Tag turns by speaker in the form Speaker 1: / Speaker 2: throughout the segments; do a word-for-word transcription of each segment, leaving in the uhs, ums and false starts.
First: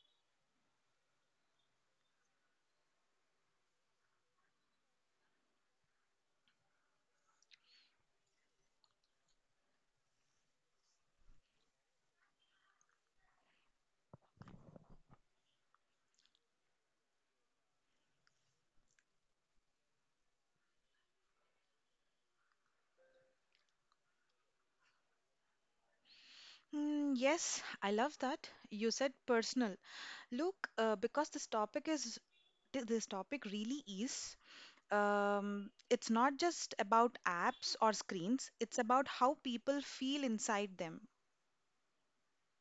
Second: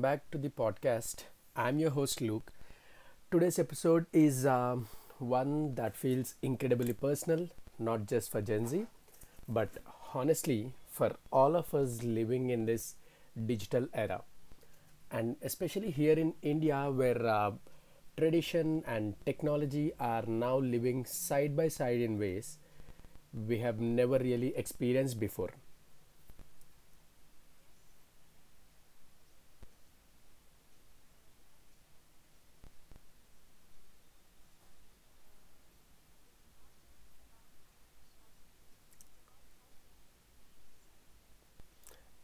Speaker 1: back to the podcast. I'm your host, Luke. Today's episode is um, one that feels incredibly personal, not just for Gen Z, but honestly, for all of us living in this digital era. And especially here in India, where uh, tradition and technology are now living side by side in ways we have never really experienced before.
Speaker 2: Mm, yes, I love that. You said personal. Look, uh, because this topic is th- this topic really is. Um, it's not just about apps or screens. It's about how people feel inside them.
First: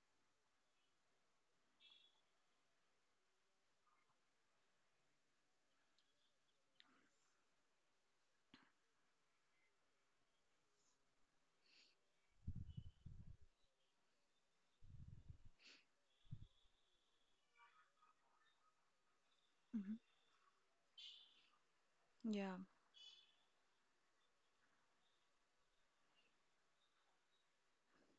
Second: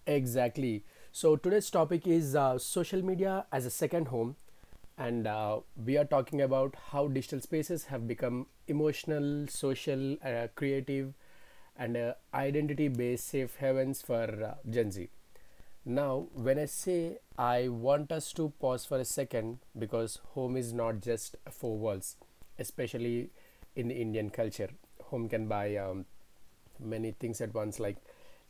Speaker 1: Exactly. So today's topic is uh, social media as a second home, and uh, we are talking about how digital spaces have become emotional, social, uh, creative, and uh, identity-based safe havens for uh, Gen Z. Now, when I say I want us to pause for a second because
Speaker 2: Mhm.
Speaker 1: home is not just four walls,
Speaker 2: Yeah,
Speaker 1: especially in the Indian culture. Home can buy. Um, many things at once like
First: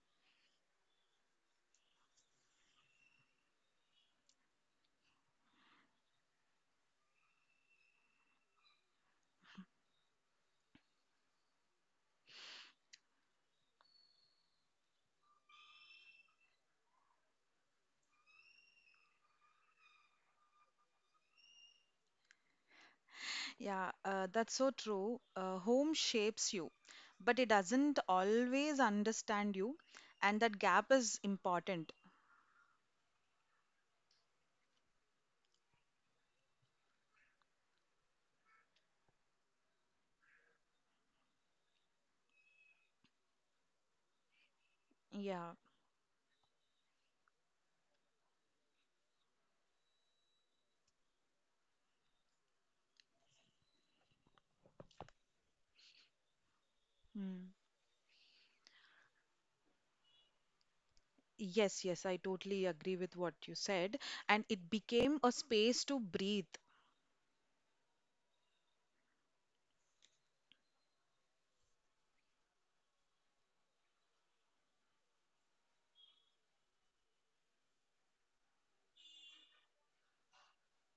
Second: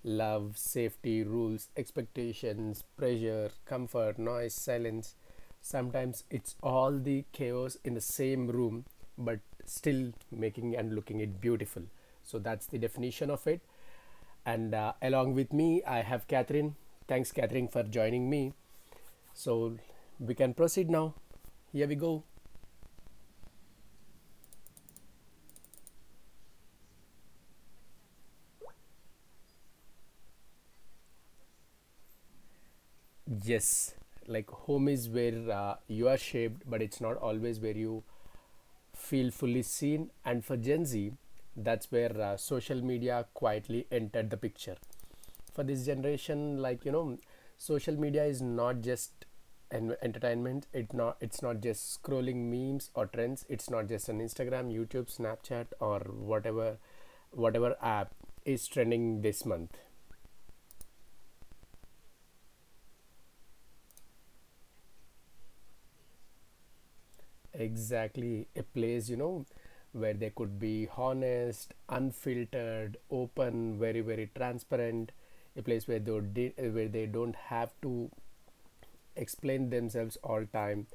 Speaker 1: love, safety, rules, expectations, pressure, comfort, noise, silence. Sometimes it's all the chaos in the same room, but still making and looking it beautiful. So that's the definition of it. And uh, along with me, I have Catherine. Thanks, Catherine, for joining me. So we can proceed now. Here we go.
Speaker 2: yeah, uh, that's so true. Uh, home shapes you, but it doesn't always understand you, and that gap is important.
Speaker 1: Yes, like home is where uh, you are shaped, but it's not always where you feel fully seen. And for Gen Z, that's where uh, social media quietly entered the picture.
Speaker 2: Yeah.
Speaker 1: For this generation, like you know, social media is not just an entertainment. It not it's not just scrolling memes or trends. It's not just on Instagram, YouTube, Snapchat, or whatever whatever app is trending this month.
Speaker 2: Yes, yes, I totally agree with what you said. And it became a space to breathe.
Speaker 1: Exactly, a place, you know, where they could be honest, unfiltered, open, very, very transparent, a place where they di- where they don't have to explain themselves all time.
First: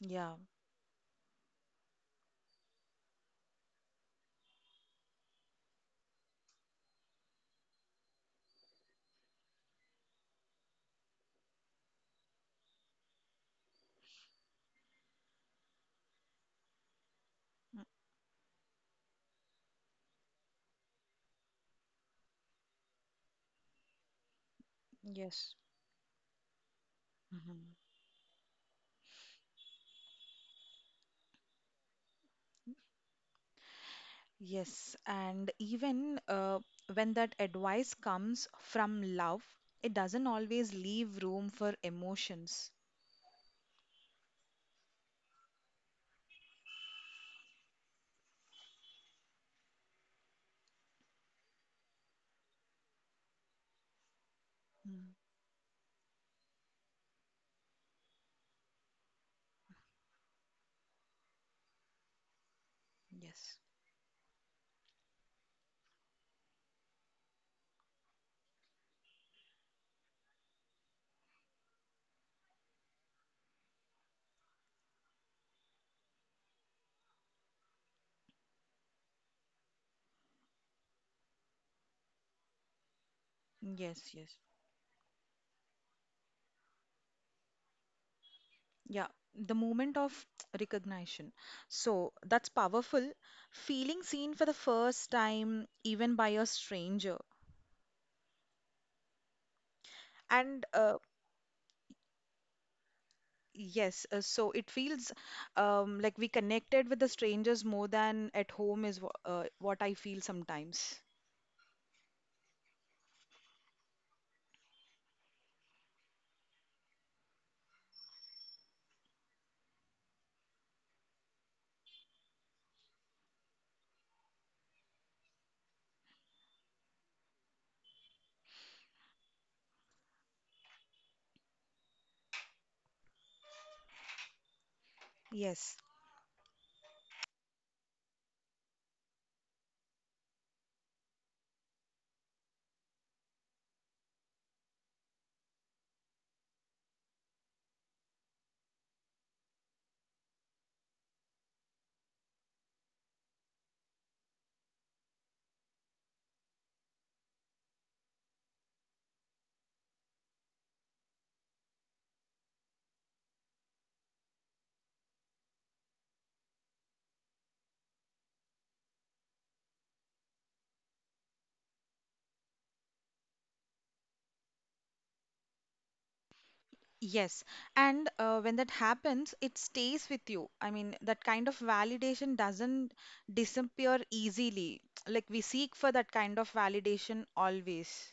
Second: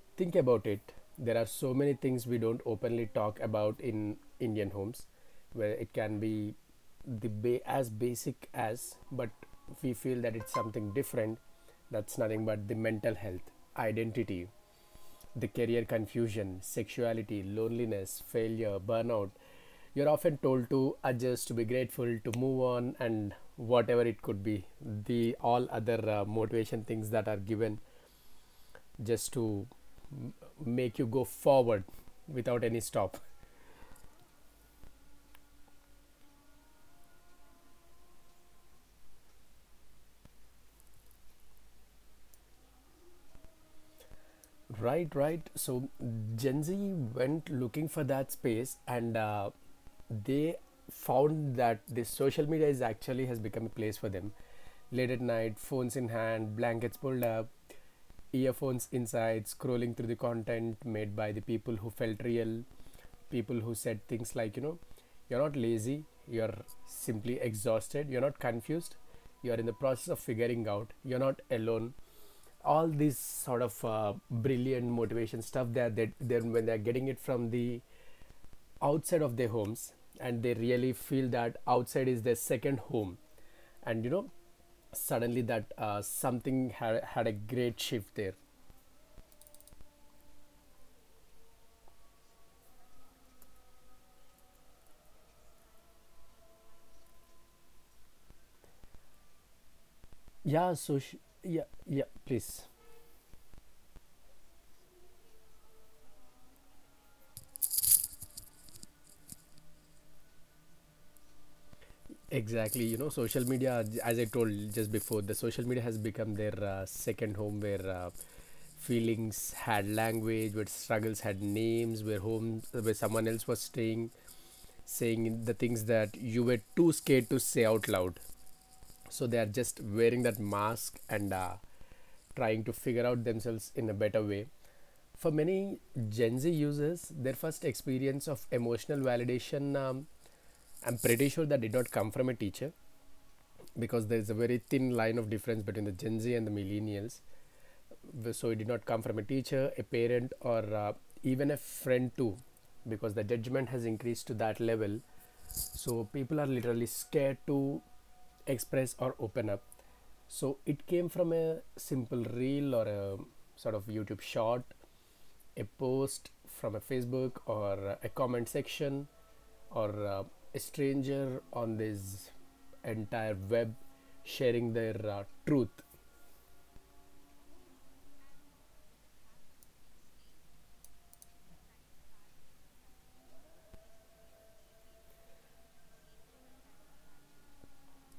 Speaker 2: Yeah.
Speaker 1: Think about it. There are so many things we don't openly talk about in Indian homes, where it can be the ba- as basic as, but we feel that it's something different. That's nothing but the mental health, identity, the career confusion, sexuality,
Speaker 2: Mm.
Speaker 1: loneliness, failure, burnout, you're often told to adjust, to be grateful, to move on, and whatever it could be. The
Speaker 2: Yes.
Speaker 1: all other uh, motivation things that are
Speaker 2: Mhm.
Speaker 1: given just to m- make you go forward without any stop.
Speaker 2: Yes, and even uh, when that advice comes from love, it doesn't always leave room for emotions.
Speaker 1: Right, right. So Gen Z went looking for that space and uh, they found that this social media is actually has become a place for them. Late
Speaker 2: Mm.
Speaker 1: at night, phones in hand, blankets pulled up, earphones inside, scrolling through the content made by the people who felt real,
Speaker 2: Yes.
Speaker 1: people who said things like, you know, you're not lazy, you're simply exhausted, you're not confused, you're in the process of figuring out, you're not alone. All these sort of uh, brilliant motivation stuff that they, then when they're getting it from the outside of their homes and they really feel that outside is their second home and you
Speaker 2: Yes,
Speaker 1: know
Speaker 2: yes.
Speaker 1: suddenly that uh, something had, had a great shift there.
Speaker 2: Yeah, the moment of recognition. So that's powerful. Feeling seen for the first time, even by a stranger. And
Speaker 1: Yeah, so
Speaker 2: uh,
Speaker 1: yeah, yeah, please.
Speaker 2: Yes, uh, so it feels um, like we connected with the strangers more than at home is wh- uh, what I feel sometimes.
Speaker 1: Exactly, you know, social media, j- as I told just before, the social media has become their uh, second home where uh, feelings had language, where struggles had names, where home, where someone else was staying, saying the things that you were too scared to say out loud. So they are just wearing that mask and uh, trying to figure out themselves in a better way. For
Speaker 2: Yes.
Speaker 1: many Gen Z users, their first experience of emotional validation um, I'm pretty sure that did not come from a teacher because there's a very thin line of difference between the Gen Z and the millennials. So it did not come from a teacher, a parent, or uh, even a friend too, because the judgment has increased to that level. So people are literally scared to express or open up. So it came from a simple reel or a sort of YouTube short, a post from a Facebook or uh, a comment section or uh, a stranger on this entire web sharing their uh, truth.
Speaker 2: Yes, and uh, when that happens, it stays with you. I mean, that kind of validation doesn't disappear easily. Like we seek for that kind of validation always.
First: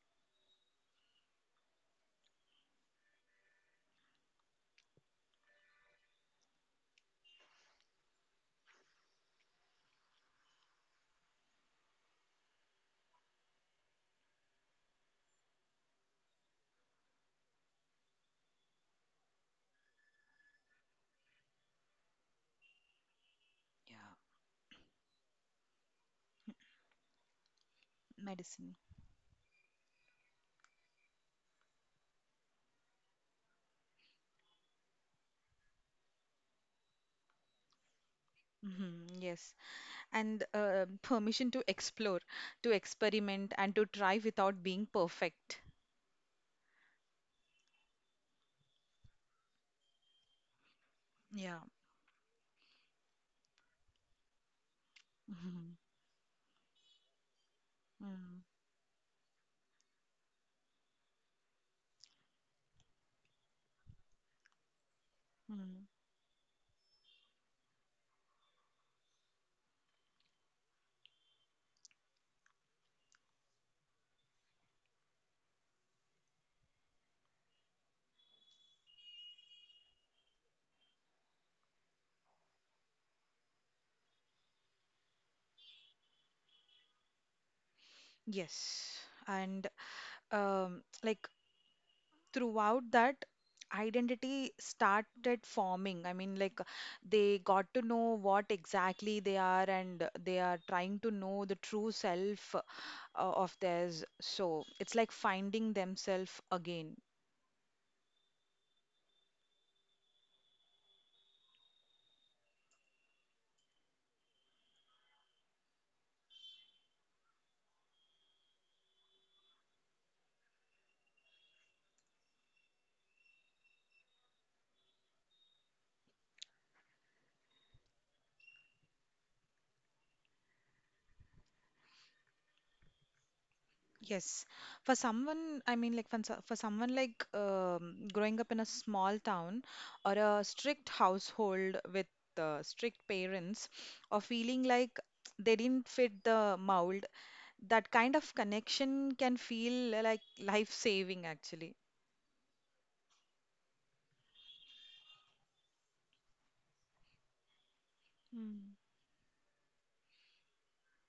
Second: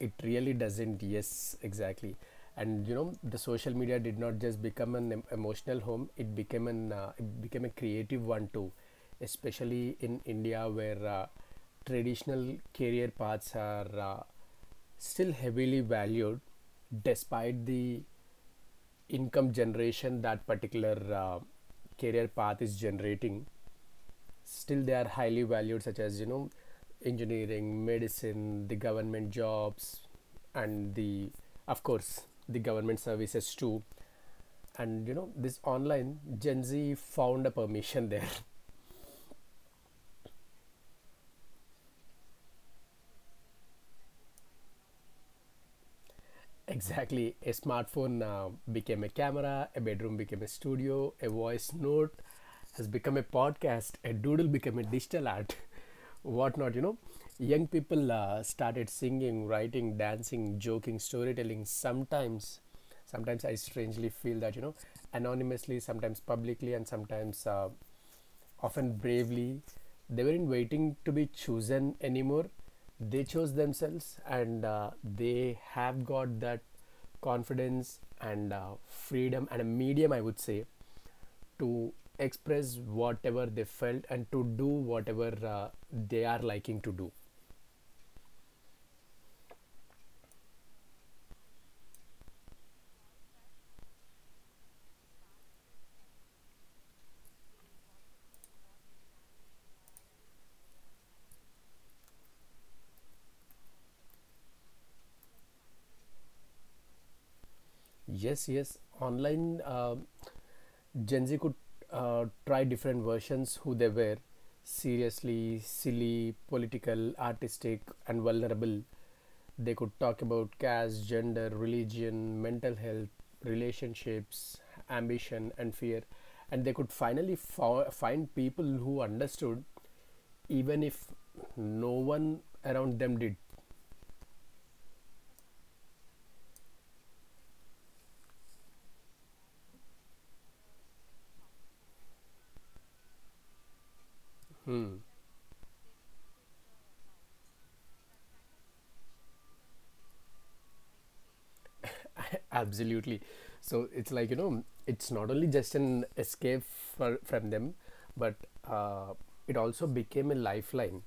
Speaker 1: It really doesn't, yes, exactly. And you know, the social media did not just become an em- emotional home, it became, an, uh, it became a creative one too, especially in India where uh, traditional career paths are. Uh, still heavily valued despite the income generation that particular uh, career path is generating,
Speaker 2: Yeah,
Speaker 1: still they are highly valued such as you know engineering, medicine,
Speaker 2: medicine.
Speaker 1: the government jobs and the, of course, the government services too. And you know, this online Gen Z found a permission there.
Speaker 2: Hmm, yes, and uh, permission to explore, to experiment, and to try without being perfect.
Speaker 1: Exactly. A smartphone uh, became a camera, a bedroom became a studio, a
Speaker 2: Yeah.
Speaker 1: voice note has become a podcast, a doodle became a digital art, whatnot, you know. Young
Speaker 2: Mm,
Speaker 1: people uh, started singing, writing, dancing, joking, storytelling. Sometimes, sometimes I strangely feel that, you know,
Speaker 2: mm.
Speaker 1: anonymously, sometimes publicly, and sometimes uh, often bravely. They weren't waiting to be chosen anymore. They chose themselves and uh, they have got that confidence and uh, freedom and a medium, I would say, to express whatever they felt and to do whatever uh, they are liking to do.
Speaker 2: Yes, and um, like throughout that identity started forming. I mean, like they got to know what exactly they are, and they are trying to know the true self uh, of theirs. So it's like finding themselves again.
Speaker 1: Yes, yes, online uh, Gen Z could uh, try different versions who they were, seriously, silly, political, artistic, and vulnerable. They could talk about caste, gender, religion, mental health, relationships, ambition, and fear. And they could finally fo- find people who understood, even if no one around them did.
Speaker 2: Yes, for someone, I mean, like for, so- for someone like um, growing up in a small town or a strict household with uh, strict parents, or feeling
Speaker 1: Hmm.
Speaker 2: like they didn't fit the mold, that kind of connection can feel uh, like life-saving actually.
Speaker 1: Absolutely. So it's like, you know, it's not only just an escape for, from them, but
Speaker 2: Mm,
Speaker 1: uh, it also became a lifeline.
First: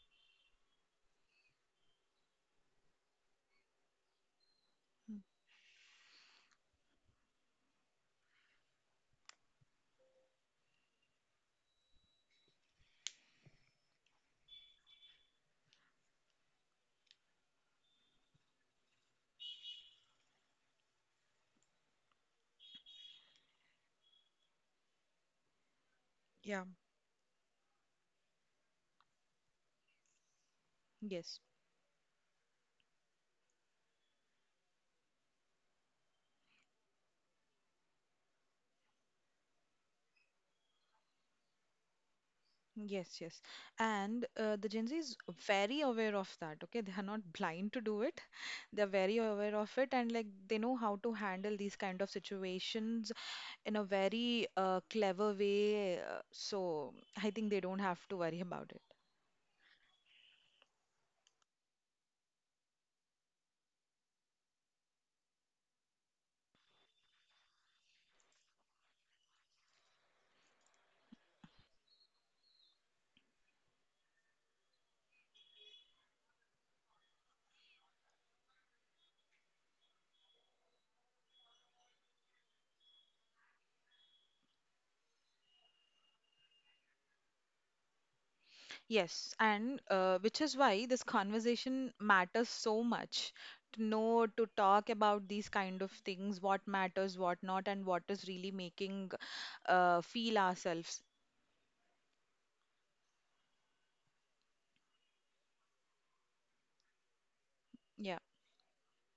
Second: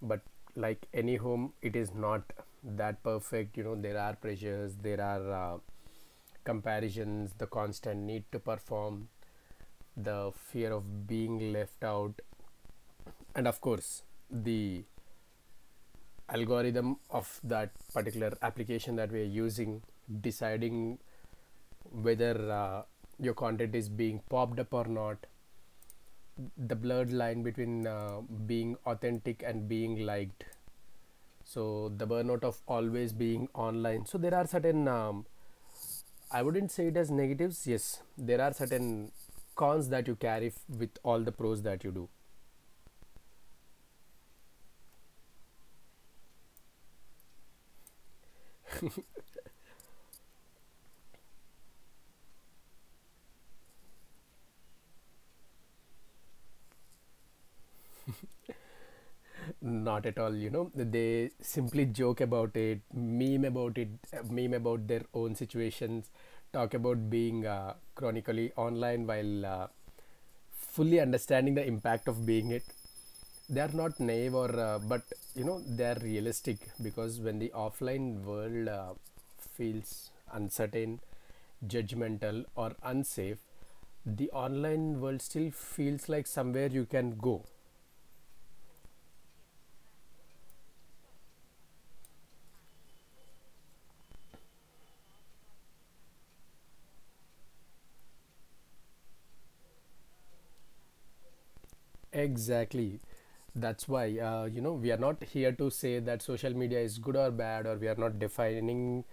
Speaker 1: But like any home, it is not that perfect, you know. There are pressures, there
Speaker 2: mm.
Speaker 1: are uh, comparisons, the constant need to perform, the fear of being left out, and of course, the algorithm of that particular application that we are using deciding whether uh, your content is being popped up or not,
Speaker 2: Yeah,
Speaker 1: the blurred line between uh, being authentic and being liked,
Speaker 2: yes,
Speaker 1: so the burnout of always being online. So there are certain um, I wouldn't say it as negatives. Yes, there are certain cons that you carry f- with all the pros that you do.
Speaker 2: yes, yes. And uh, the Gen Z is very aware of that, okay? They are not blind to do it, they're very aware of it, and like they know how to handle these kind of situations in a very uh, clever way, uh, so I think they don't have to worry about it.
Speaker 1: Not at all, you know. They simply joke about it, meme about it, uh, meme about their own situations, talk about being uh, chronically online while uh, fully understanding the impact of being it. They are not naive or uh, but you know they are realistic, because when the offline world uh, feels uncertain, judgmental or unsafe, the online world still feels like somewhere you can go.
Speaker 2: Yes, and uh, which is why this conversation matters so much, to know to talk about these kind of things, what matters, what not, and what is really making uh, feel ourselves.
Speaker 1: Exactly, that's why uh, you know we are not here to say that social media is good or bad, or we are
Speaker 2: Yeah.
Speaker 1: not defining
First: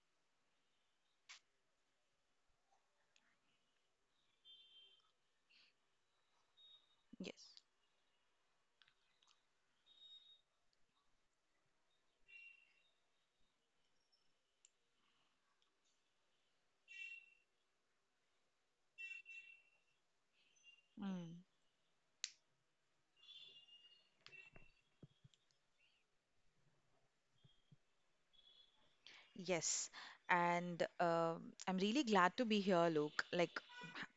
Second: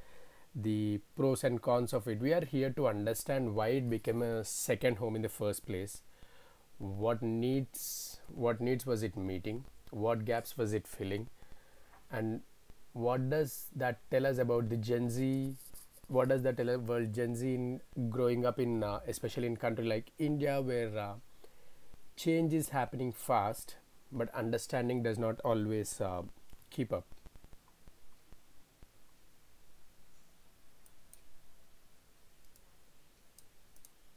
Speaker 1: the pros and cons of it. We are here to understand why it became a second home in the first place. What
Speaker 2: Yes.
Speaker 1: needs what needs was it meeting, what gaps was it filling, and what does that tell us about the Gen Z, what does that tell us about Gen Z in growing up in uh, especially in country like India where uh,
Speaker 2: Mm.
Speaker 1: change is happening fast but understanding does not always uh, keep up.
Speaker 2: Yes, and um I'm really glad to be here, Luke. Like,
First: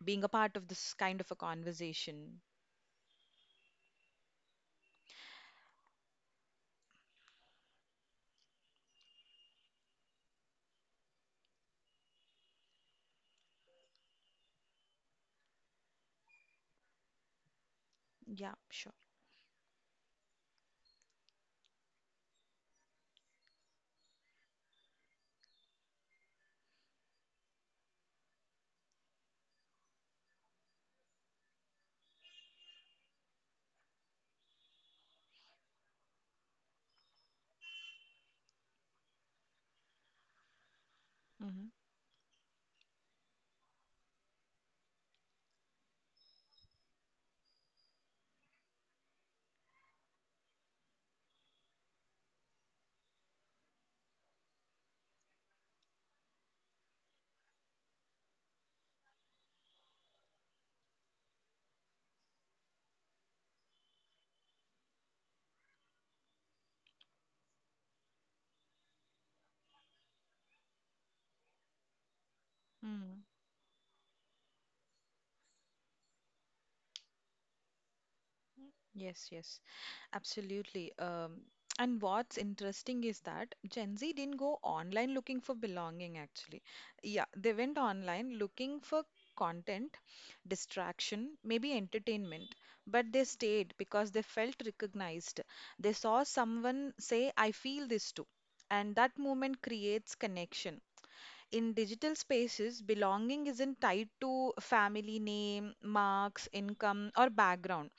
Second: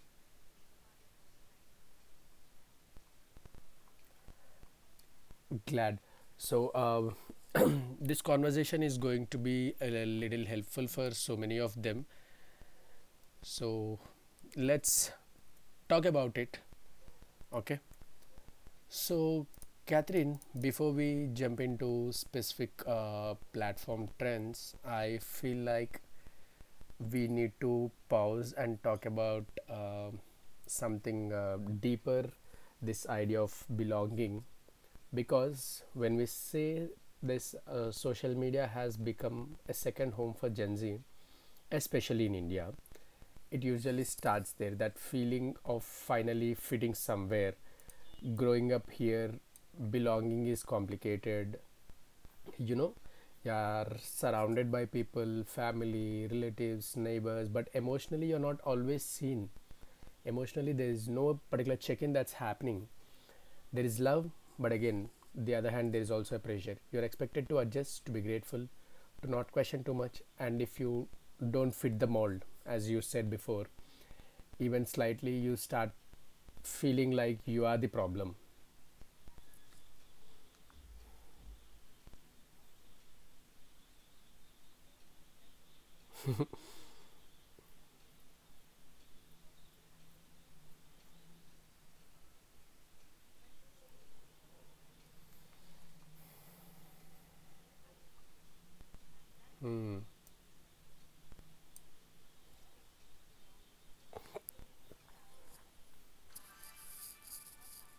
Speaker 2: being a part of this kind of a conversation.
Speaker 1: Glad. So uh, this conversation is going to be a little helpful for so many of them, so let's talk about it. Okay.
Speaker 2: Yeah, sure.
Speaker 1: So, Catherine, before we jump into specific uh, platform trends, I feel like we need to pause and talk about uh, something uh, deeper, this idea of belonging. Because when we say this uh, social media has become a second home for Gen Z,
Speaker 2: Hmm,
Speaker 1: especially in India, it usually starts there, that feeling of finally fitting somewhere. Growing up here, belonging is complicated, you know. You are surrounded by people, family, relatives, neighbors, but emotionally you're not always seen. Emotionally there is no particular check-in that's happening. There is love, but again, the other hand there is also a pressure. You're expected to adjust, to be grateful, to not question too much, and if you don't fit the mold, as you
Speaker 2: hmm.
Speaker 1: said before, even slightly, you start feeling like you are the problem.
Speaker 2: Yes, yes, absolutely. Um, and what's interesting is that Gen Z didn't go online looking for belonging, actually. Yeah, they went online looking for content, distraction, maybe entertainment, but they stayed because they felt recognized. They saw someone say, I feel this too. And that moment creates connection. In digital spaces, belonging isn't tied to family name, marks, income, or background,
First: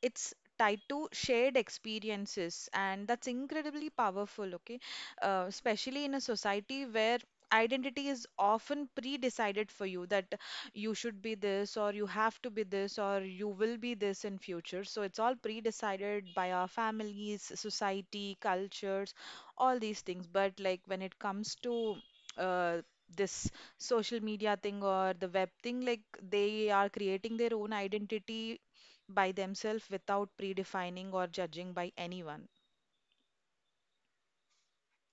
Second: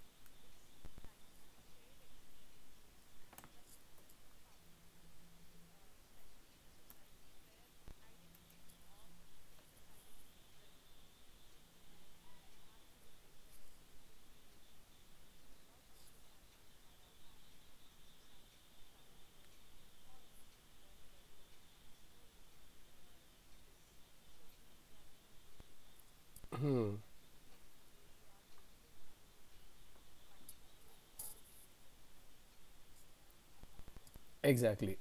Speaker 2: it's tied to shared experiences, and that's incredibly powerful. Okay, uh, especially in a society where identity is often pre-decided for you, that you should be this, or you have to be this, or you will be this in future, so it's all pre-decided by our families, society, cultures, all these things. But like when it comes to uh, this social media thing or the web thing, like they are creating their own identity by themselves, without predefining or judging by anyone.
Speaker 1: Exactly.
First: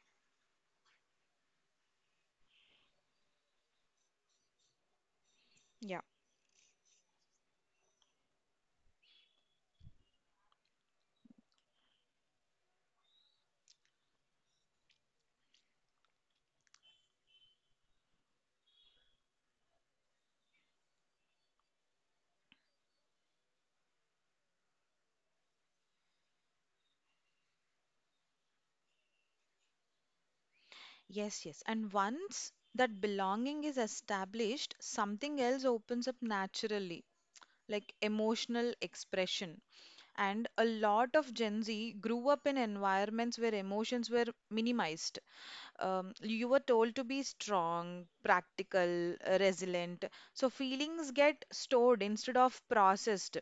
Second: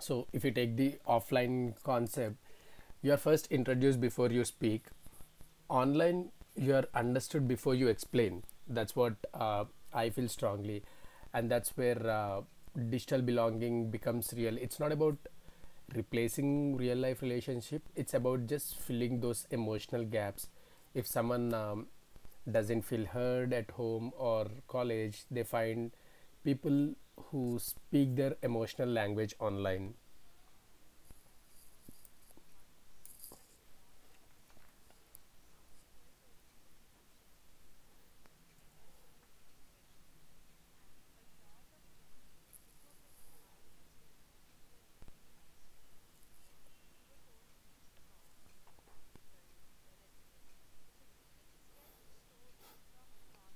Speaker 1: So if you take the offline concept, you are first introduced before you speak.
Speaker 2: Yeah.
Speaker 1: Online, you are understood before you explain. That's what uh, I feel strongly, and that's where uh, digital belonging becomes real. It's not about replacing real life relationship, it's about just filling those emotional gaps. If someone um, doesn't feel heard at home or college, they find people who speak their emotional language online.
Speaker 2: Yes, yes. And once that belonging is established, something else opens up naturally, like emotional expression. And a lot of Gen Z grew up in environments where emotions were minimized. Um, you were told to be strong, practical, uh, resilient. So feelings get stored instead of processed.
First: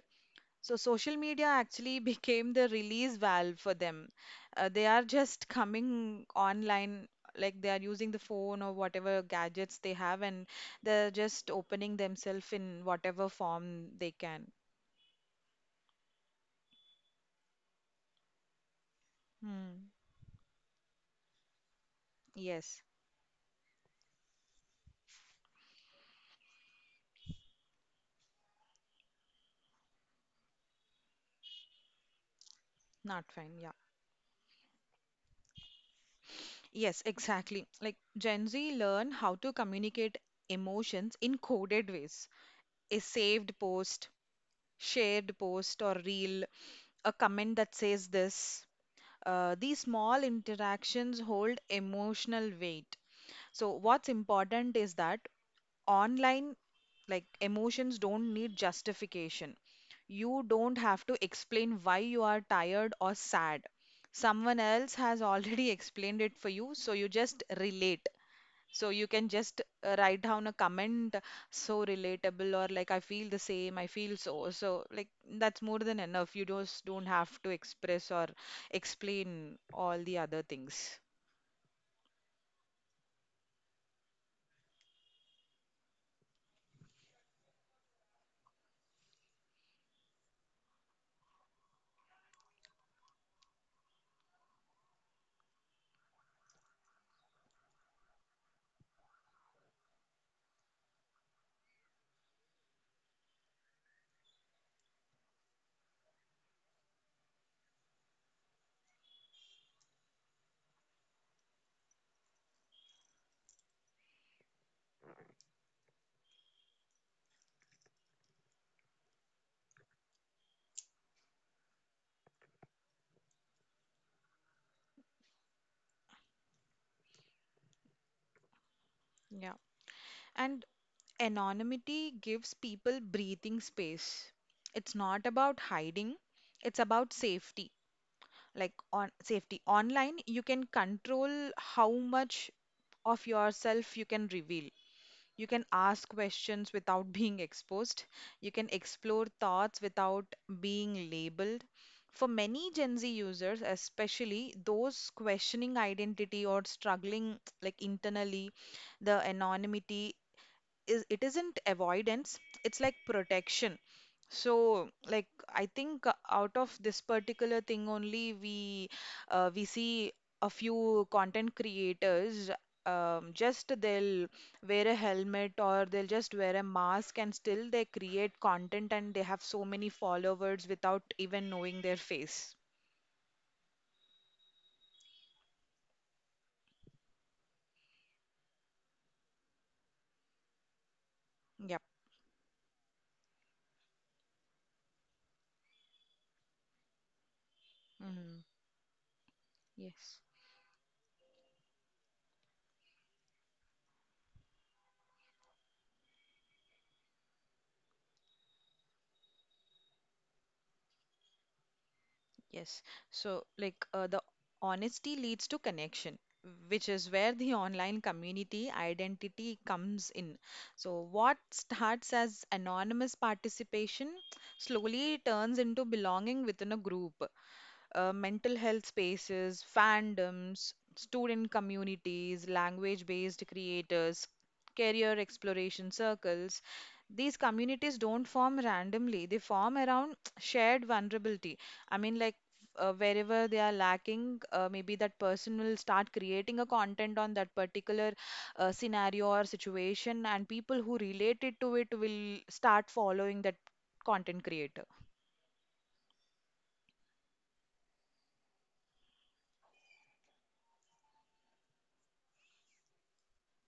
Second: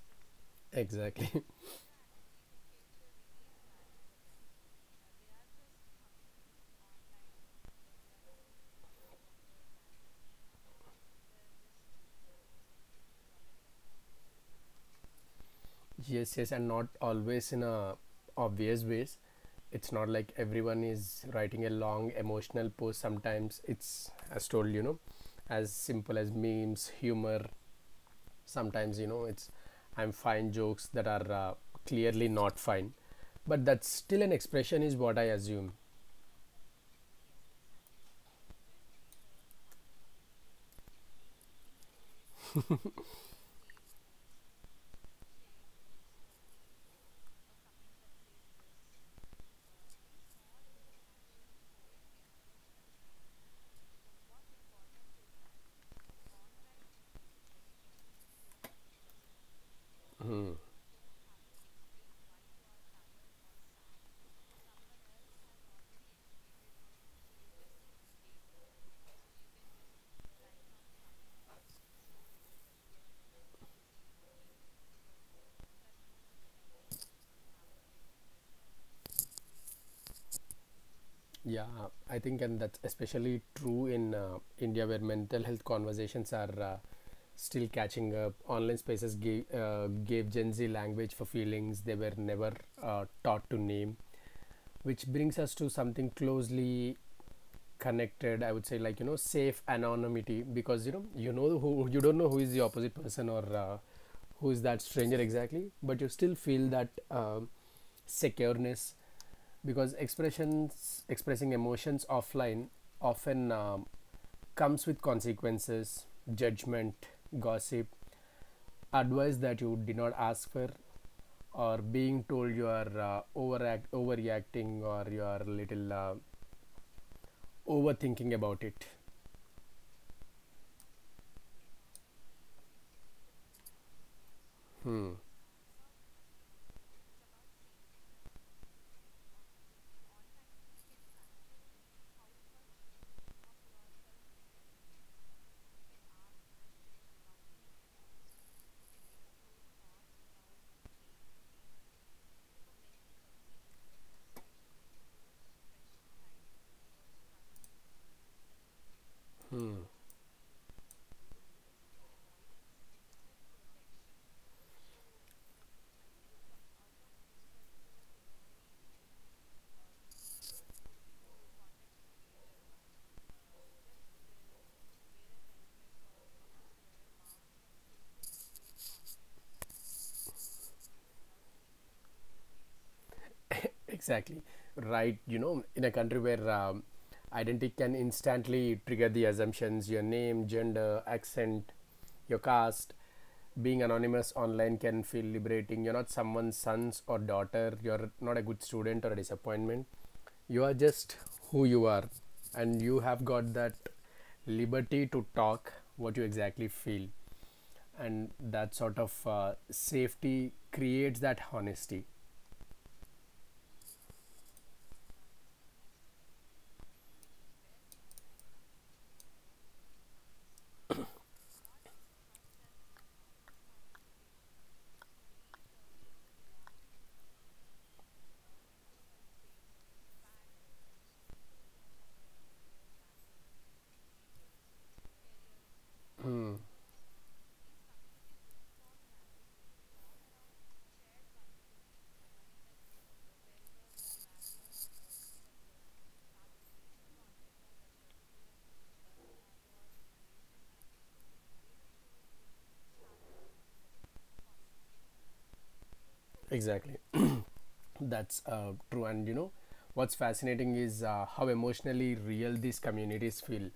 Speaker 2: So social
Speaker 1: Exactly.
Speaker 2: media actually became the release valve for them. Uh, they are just coming online, like they are using the phone or whatever gadgets they have, and they're just opening themselves in whatever form they can.
Speaker 1: Yes, yes, and not always in a obvious ways. It's
Speaker 2: Hmm.
Speaker 1: not like everyone is writing a long emotional
Speaker 2: Yes,
Speaker 1: post. Sometimes it's as told, you know, as simple as memes, humor. Sometimes, you know, it's I'm fine jokes that are uh, clearly not fine.
Speaker 2: not fine.
Speaker 1: But
Speaker 2: Yeah.
Speaker 1: that's still an expression, is what I assume.
Speaker 2: Yes, exactly. Like Gen Z learn how to communicate emotions in coded ways. A saved post, shared post or reel, a comment that says this. Uh, these small interactions hold emotional weight. So, what's important is that online, like emotions don't need justification. You don't have to explain why you are tired or sad. Someone else has already explained it for you, so you just relate. So you can just uh, write down a comment, so relatable, or like I feel the same, I feel so. So like that's more than enough. You just don't have to express or explain all the other things.
Speaker 1: Yeah, I think, and that's especially true in uh, India, where mental health conversations are uh, still catching up. Online spaces gave, uh, gave Gen Z language for feelings they were never uh, taught to name, which brings us to something closely connected. I would say, like you know, safe anonymity, because you know, you know who— you don't know who is the opposite person, or uh, who is that stranger exactly, but you still feel that um secureness, because expressions expressing emotions offline often um, comes with consequences, judgment, gossip, advice that you did not ask for, or being told you are uh, overact overreacting, or you are a little uh, overthinking about it.
Speaker 2: Yeah. And anonymity gives people breathing space. It's
Speaker 1: hmm.
Speaker 2: not about hiding, it's about safety. Like on safety online, you can control how much of yourself you can reveal. You can ask questions without being exposed. You can explore thoughts without being labeled. For many Gen Z users, especially those questioning identity or struggling like internally, the
Speaker 1: Hmm.
Speaker 2: anonymity is it isn't avoidance, it's like protection. So, like, I think uh, out of this particular thing only, we uh, we see a few content creators. Um, just they'll wear a helmet or they'll just wear a mask, and still they create content and they have so many followers without even knowing their face.
Speaker 1: Exactly. Right. You know, in a country where um, identity can instantly trigger the assumptions— your name, gender, accent,
Speaker 2: Yep.
Speaker 1: your caste, being anonymous online can feel liberating. You're not someone's sons or daughter. You're not a
Speaker 2: Hmm.
Speaker 1: good student or a disappointment.
Speaker 2: Yes.
Speaker 1: You are just who you are. And you have got that liberty to talk what you exactly feel. And that sort of uh, safety creates that honesty.
Speaker 2: Yes. So, like, uh, the honesty leads to connection, which is where the online community identity comes in. So, what starts as anonymous participation slowly turns into belonging within a group. Uh, mental health spaces, fandoms, student communities, language-based creators, career exploration circles. These communities don't form randomly, they form around shared vulnerability. I mean, like, uh, wherever they are lacking, uh, maybe that person will start creating a content on that particular uh, scenario or situation, and people who related to it will start following that content creator.
Speaker 1: Exactly. That's uh, true. And you know, what's fascinating is uh, how emotionally real these communities feel.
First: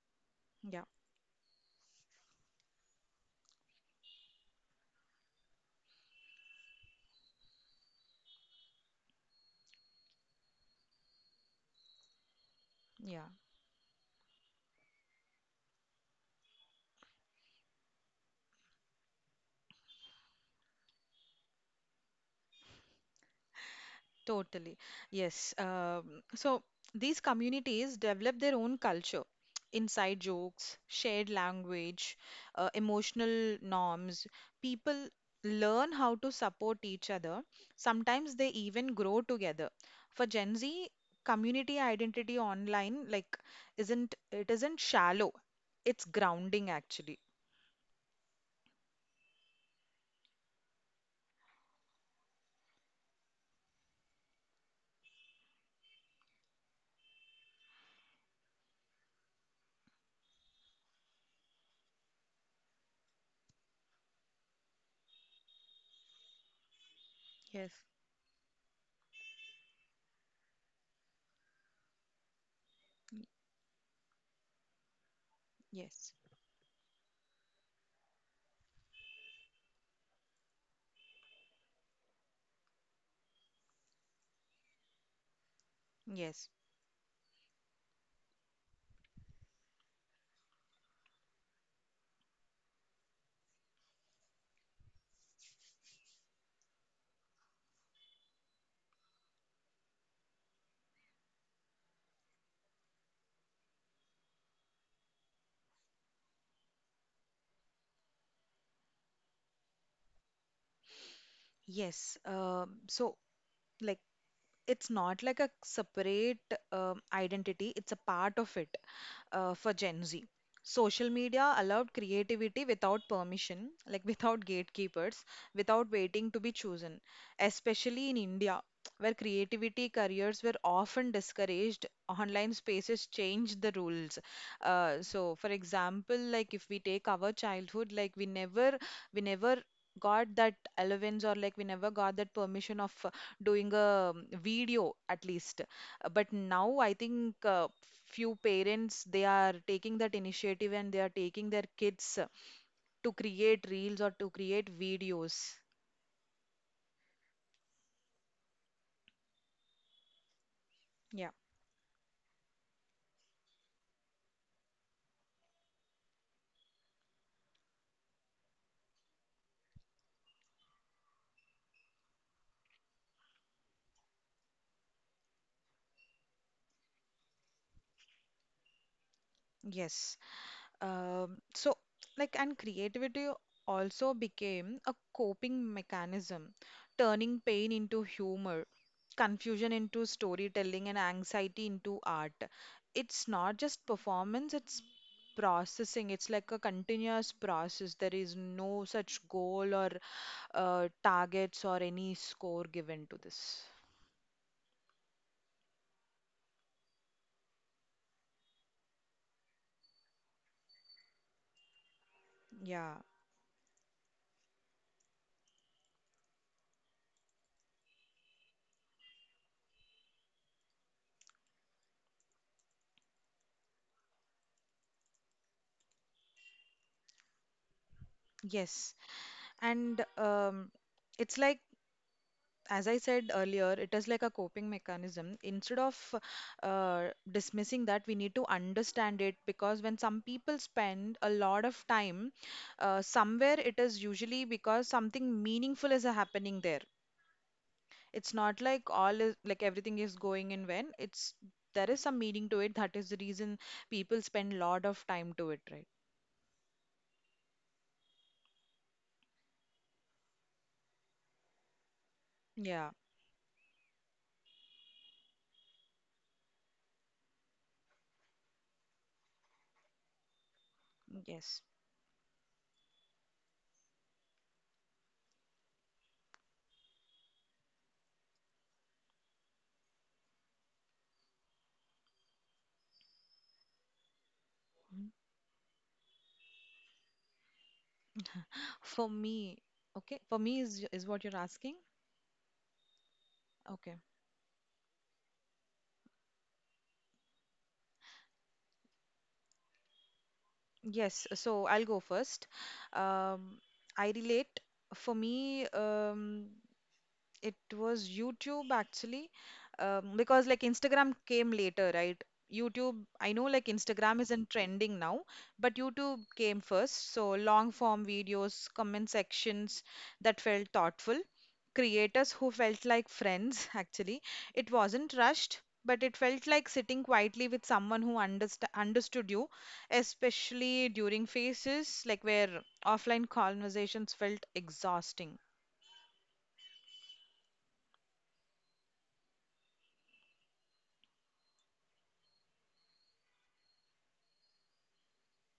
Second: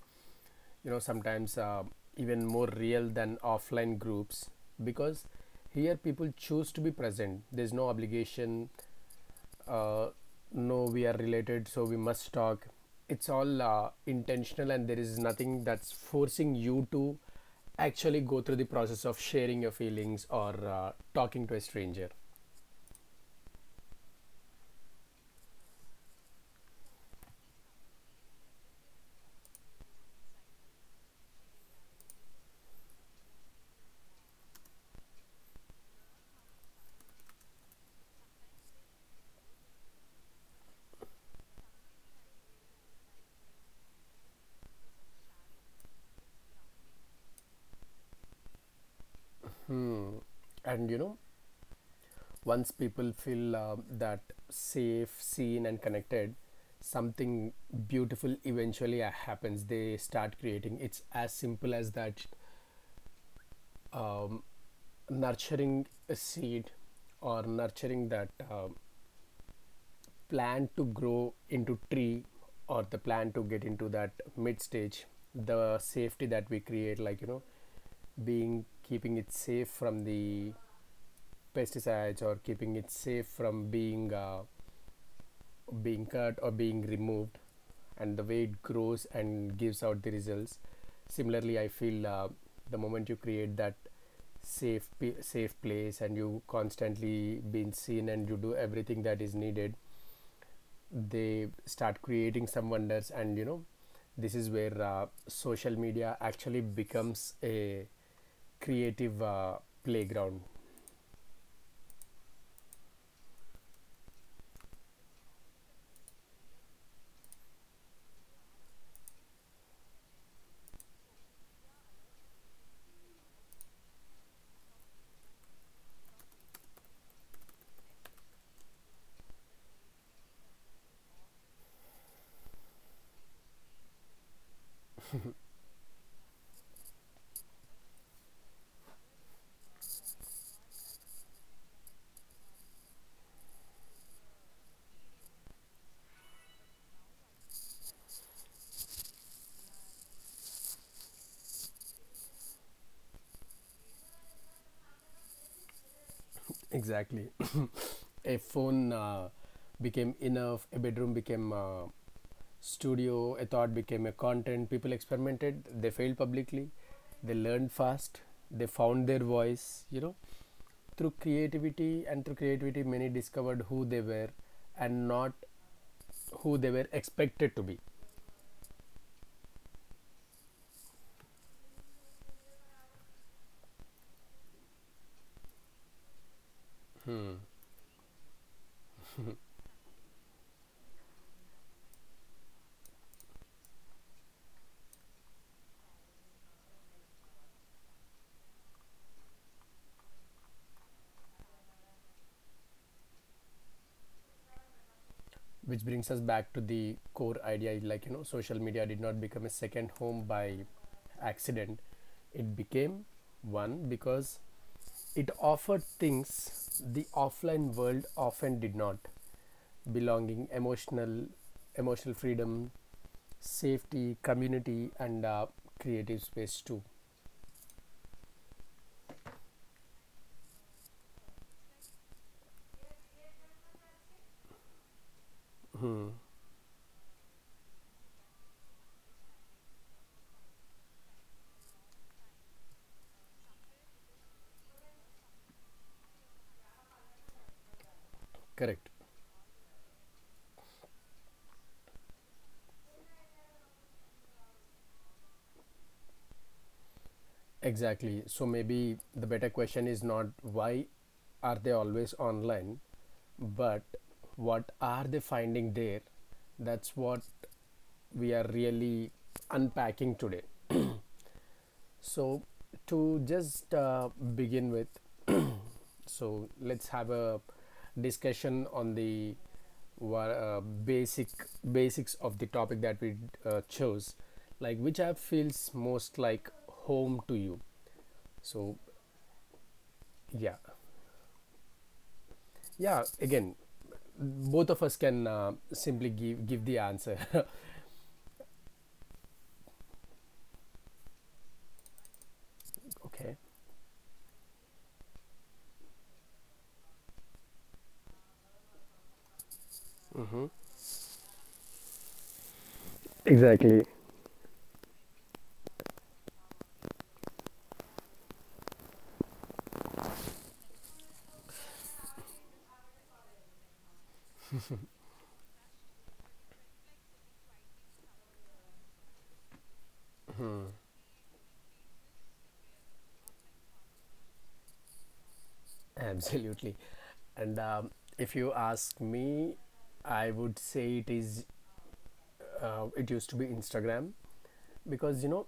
Speaker 2: Yeah,
Speaker 1: You know, sometimes uh, even more real than offline groups, because here people choose to be present. There's no obligation, uh, no, we are related, so we must talk.
Speaker 2: yeah.
Speaker 1: It's all uh, intentional, and there is nothing that's forcing you to actually go through the process of sharing your feelings or uh, talking to a stranger.
Speaker 2: Totally. Yes. Um, so these communities develop their own culture, inside jokes, shared language, uh, emotional norms. People learn how to support each other. Sometimes they even grow together. For Gen Z, community identity online, like, isn't it isn't shallow. It's grounding actually.
Speaker 1: And you know, once people feel um, that safe, seen, and connected, something beautiful eventually uh, happens. They start creating. It's as simple as that. um, Nurturing a seed, or
Speaker 2: Yes,
Speaker 1: nurturing that um plant to grow into tree, or the plant to get into that mid stage. The
Speaker 2: yes.
Speaker 1: safety that we create, like you know being— keeping it safe from the pesticides, or keeping it safe from being uh, being cut
Speaker 2: Yes.
Speaker 1: or being removed, and the way it grows and gives out the results. Similarly, I feel uh, the moment you create that safe safe place, and you constantly being seen, and you do everything that is needed, they start creating some wonders. And you know, this is where uh, social media actually becomes a creative uh, playground.
Speaker 2: Yes. Um so like it's not like a separate um, identity, it's a part of it, uh, for Gen Z. Social media allowed creativity without permission, like without gatekeepers, without waiting to be chosen, especially in India, where creativity careers were often discouraged. Online spaces changed the rules. Uh, so, for example, like if we take our childhood, like we never, we never got that allowance, or like we never got that permission of uh, doing a um, video at least. Uh, But now I think uh, few parents they are taking that initiative, and they are taking their kids uh, to create reels or to create videos.
Speaker 1: Exactly. A phone uh, became enough. A bedroom
Speaker 2: Yeah,
Speaker 1: became uh, studio. A thought became a content. People experimented, they failed publicly, they learned fast, they found their voice, you know, through creativity. And through creativity, many discovered who they were, and not who they were expected to be.
Speaker 2: yes. Um, so like and creativity also became a coping mechanism, turning pain into humor. Confusion into storytelling, and anxiety into art. It's not just performance, it's processing. It's like a continuous process. There is no such goal or uh, targets or any score given to this.
Speaker 1: Which brings us back to the core idea, like you know social media did not become a second home by accident. It
Speaker 2: Yeah,
Speaker 1: became one because it offered things the offline world often did not— belonging, emotional, emotional freedom, safety, community, and uh, creative space too.
Speaker 2: yes. And um, it's like, as I said earlier, it is like a coping mechanism. Instead of uh, dismissing that, we need to understand it, because when some people spend a lot of time uh, somewhere, it is usually because something meaningful is happening there. It's not like
Speaker 1: Correct.
Speaker 2: all is, like, everything is going in vain. It's There is some meaning to it. That is the reason people spend a lot of time to it, right?
Speaker 1: Exactly. So maybe the better question is not why are they always
Speaker 2: Yeah.
Speaker 1: online, but what are they finding there? That's what we are really unpacking today.
Speaker 2: Yes.
Speaker 1: So, to just uh, begin with, so let's have a discussion on the wa- uh, basic basics of the topic that we uh, chose, like
Speaker 2: Mm-hmm.
Speaker 1: which app feels most like home to you. So
Speaker 2: For me, okay. For me
Speaker 1: yeah,
Speaker 2: is is what you're asking.
Speaker 1: yeah. Again,
Speaker 2: Okay.
Speaker 1: both of us can uh, simply give give the answer.
Speaker 2: Yes, so I'll go first.
Speaker 1: Okay.
Speaker 2: Um, I relate. For me, um, it was YouTube actually, um, because like Instagram came later, right? YouTube, I know like
Speaker 1: Exactly.
Speaker 2: Instagram is in trending now, but YouTube came first. So long form videos, comment sections that felt thoughtful, creators who felt like friends, actually. It wasn't rushed, but it felt like sitting quietly with someone who underst understood you, especially during phases like where offline conversations felt exhausting.
Speaker 1: Absolutely. And um, if you ask me, I would say it is. Uh, it used to be Instagram, because you know,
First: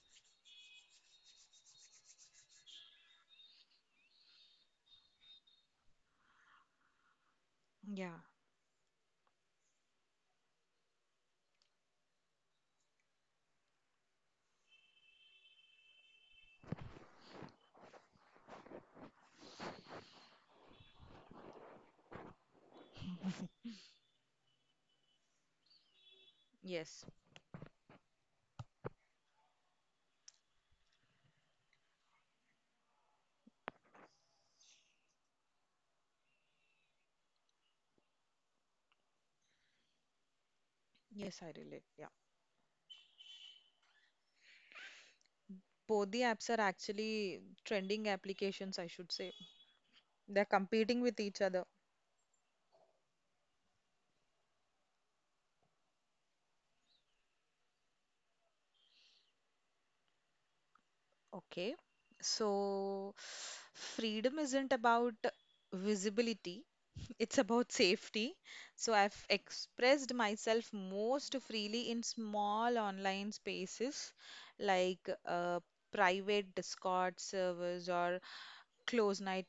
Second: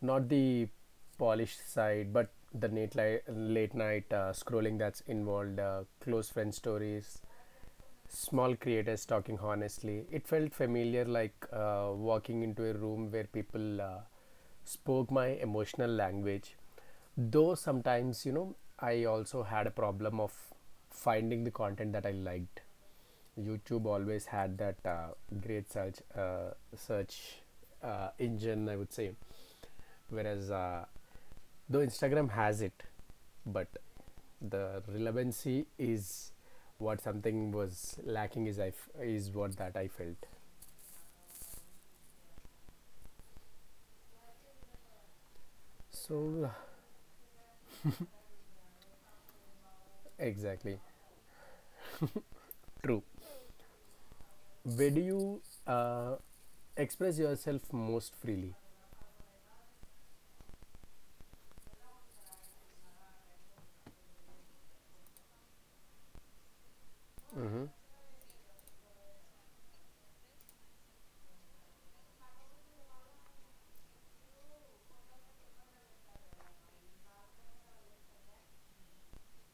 Speaker 1: not the polished side, but the late, li- late night uh, scrolling that's involved, uh, close friend stories,
Speaker 2: Yeah,
Speaker 1: small creators talking honestly. It felt familiar, like uh, walking into a room where people uh, spoke my emotional language. Though sometimes, you know, I also had a problem of finding the content that I liked. YouTube always had that uh, great search uh,
Speaker 2: yes.
Speaker 1: search uh, engine, I would say, whereas uh, though instagram has it, but the relevancy is— what something was lacking is— I f- is what that I felt.
Speaker 2: Yes, I relate. Yeah. Both the
Speaker 1: So,
Speaker 2: apps are actually trending applications, I should say. They're
Speaker 1: exactly.
Speaker 2: competing with each other.
Speaker 1: True. Where do you uh, express yourself most freely?
Speaker 2: Okay. So, freedom isn't about visibility, it's
Speaker 1: Mm-hmm.
Speaker 2: about safety. So, I've expressed myself most freely in small online spaces like uh, private Discord servers or close night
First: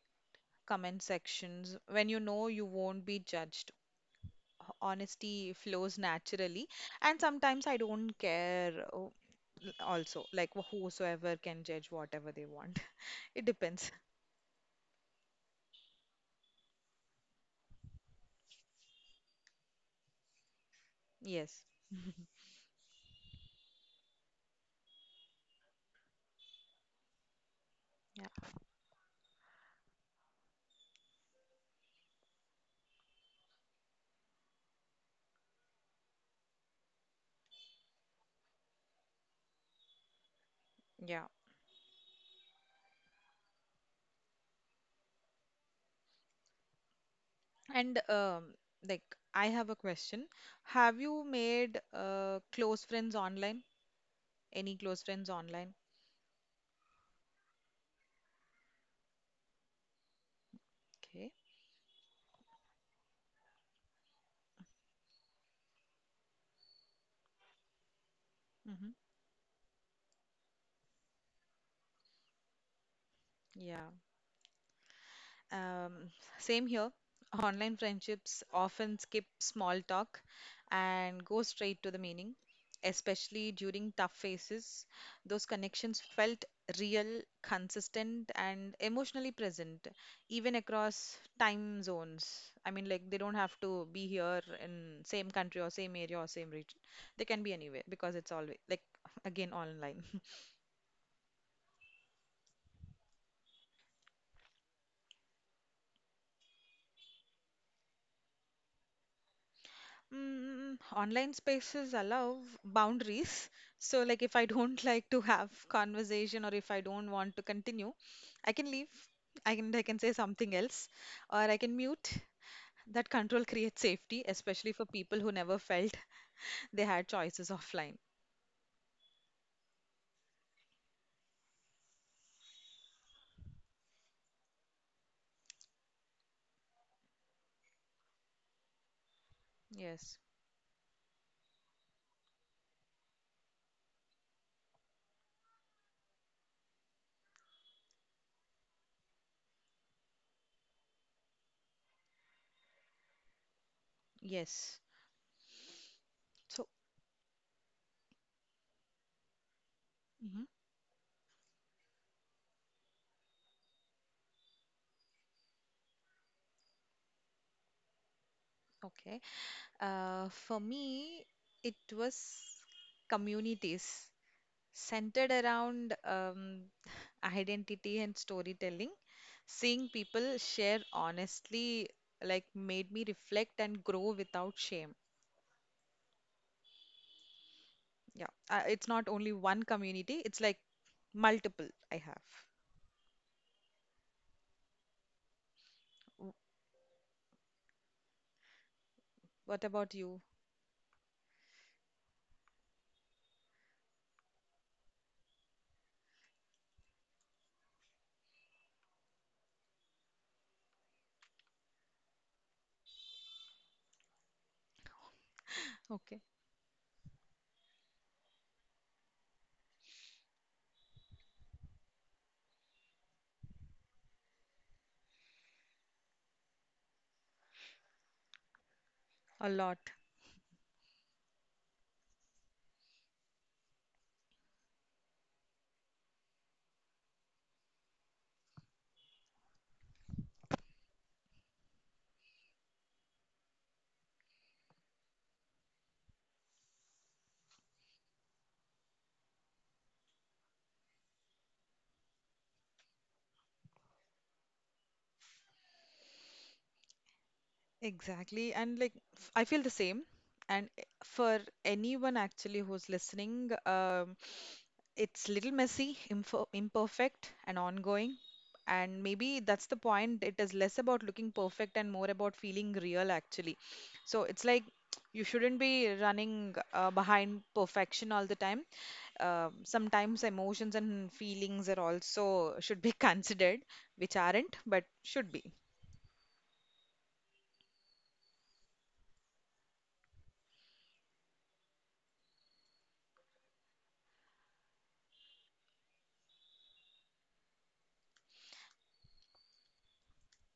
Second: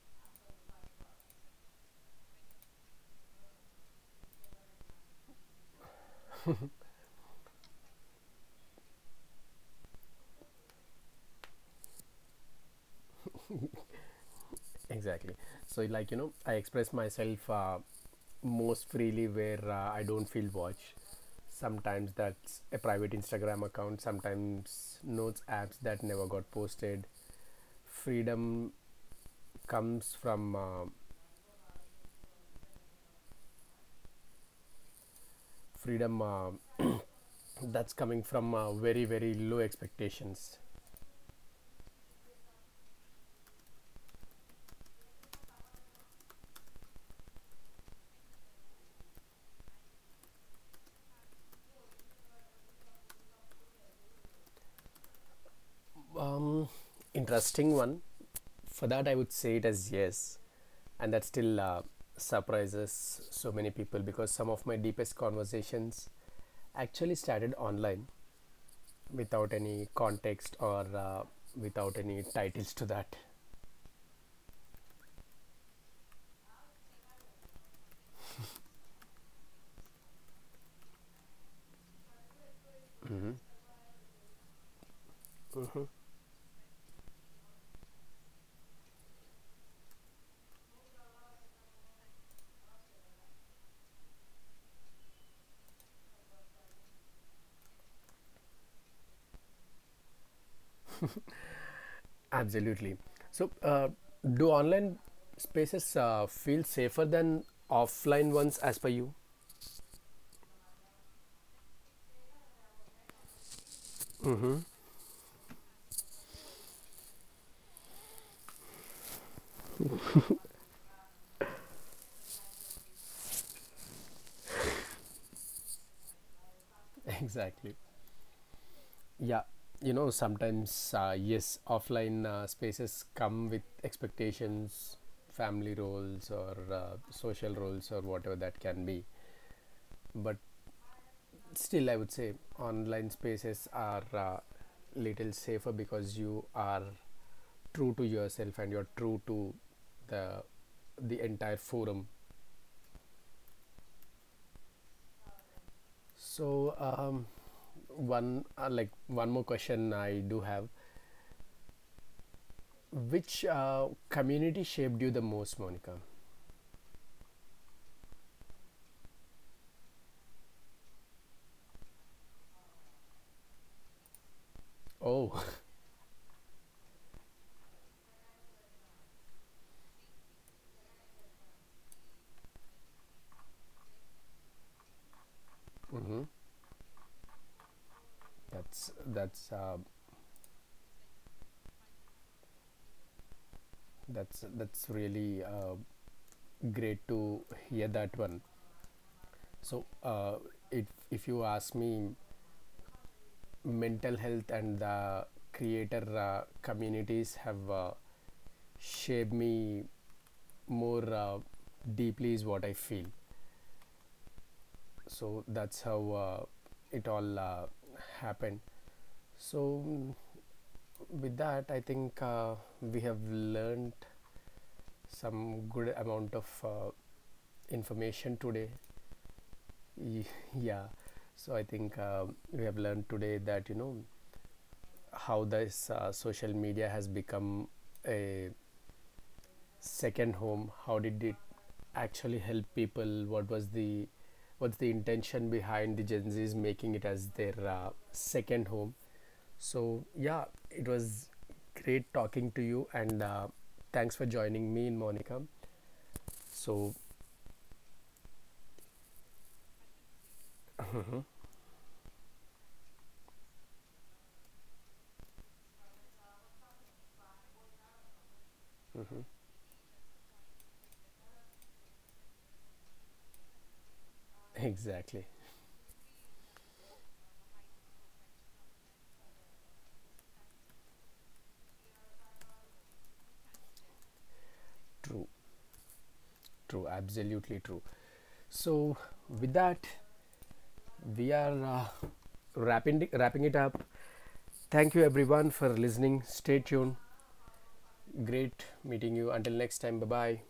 Speaker 2: comment sections, when you know you won't be judged. Honesty flows naturally, and sometimes I don't care. Oh, also like whosoever can judge whatever they want, it depends.
Speaker 1: Exactly. So, like you know, I express myself uh, most freely where uh, I don't feel watched.
Speaker 2: Yes,
Speaker 1: Sometimes that's a private instagram account, sometimes notes apps that never got posted.
Speaker 2: yeah,
Speaker 1: Freedom comes from uh, freedom uh, that's coming from uh, very very low expectations.
Speaker 2: yeah. And um like I have a question, have you made uh close friends online, any close friends online?
Speaker 1: Um, interesting one. For that I would say it as yes, and that
Speaker 2: Okay.
Speaker 1: still uh, surprises so many people, because some of my deepest conversations actually started online
Speaker 2: Mm-hmm.
Speaker 1: without any context, or uh, without any titles to that.
Speaker 2: Yeah. Um, Same here. Online friendships often skip small talk and go straight to the meaning, especially during tough phases. Those connections felt real, consistent, and emotionally present, even across time zones. I mean, like they don't have to be here in same country or same area or same region. They can be anywhere, because it's always like again online.
Speaker 1: Absolutely. So, uh, do online spaces uh, feel safer than offline ones as per you?
Speaker 2: Mm, online spaces allow boundaries. So, like, if I don't like to have conversation, or if I don't want to continue, I can leave. I can I can say something else, or I can mute. That control creates safety, especially for people who never felt they had choices
Speaker 1: Exactly.
Speaker 2: offline.
Speaker 1: Yeah. You know, sometimes, uh, yes, offline uh, spaces come with expectations— family roles, or uh, social roles, or whatever that can be.
Speaker 2: Yes,
Speaker 1: But still, I would say online spaces are uh, little safer, because you are true to yourself and you're true to the the entire forum.
Speaker 2: yes. So,
Speaker 1: So, um, one— uh, like one more question I do
Speaker 2: mhm,
Speaker 1: have: which uh, community shaped you the most, Monica?
Speaker 2: okay. Uh, for me, it was communities centered
Speaker 1: Oh,
Speaker 2: around um, identity and storytelling. Seeing people share honestly, like, made me reflect and grow without shame.
Speaker 1: hmm,
Speaker 2: Yeah, uh, it's
Speaker 1: that's
Speaker 2: not only
Speaker 1: that's
Speaker 2: one
Speaker 1: uh,
Speaker 2: community, it's like multiple I have.
Speaker 1: that's that's really uh,
Speaker 2: W-
Speaker 1: great to hear that one.
Speaker 2: What about
Speaker 1: So,
Speaker 2: you?
Speaker 1: uh, if if you ask me, mental health and the creator uh, communities have uh, shaped me more uh, deeply is what I feel. So that's how
Speaker 2: Okay,
Speaker 1: uh, it all uh, happened. So, mm, with that, I think uh, we have learned some good amount of uh, information today.
Speaker 2: a lot.
Speaker 1: Yeah, so I think um, we have learned today that you know how this uh, social media has become a second home, how did it actually help people, what was the— what's the intention behind the gen z's making it as their uh, second home. So yeah, it was great talking to you, and uh, thanks for joining me in monica. So,
Speaker 2: Exactly. And like, f- I feel the same. And eh, for anyone actually who's listening, um, it's little messy, impo imperfect, and ongoing. And maybe that's the point. It is less about looking perfect and more about feeling real, actually. So it's like you
Speaker 1: exactly.
Speaker 2: shouldn't be running uh, behind perfection all the time. Uh, sometimes emotions and feelings are also should be considered, which aren't, but should
Speaker 1: True.
Speaker 2: be.
Speaker 1: True. Absolutely true. So, with that, we are uh, wrapping wrapping it up. Thank you everyone for listening. Stay tuned. Great meeting you. Until next time. Bye bye.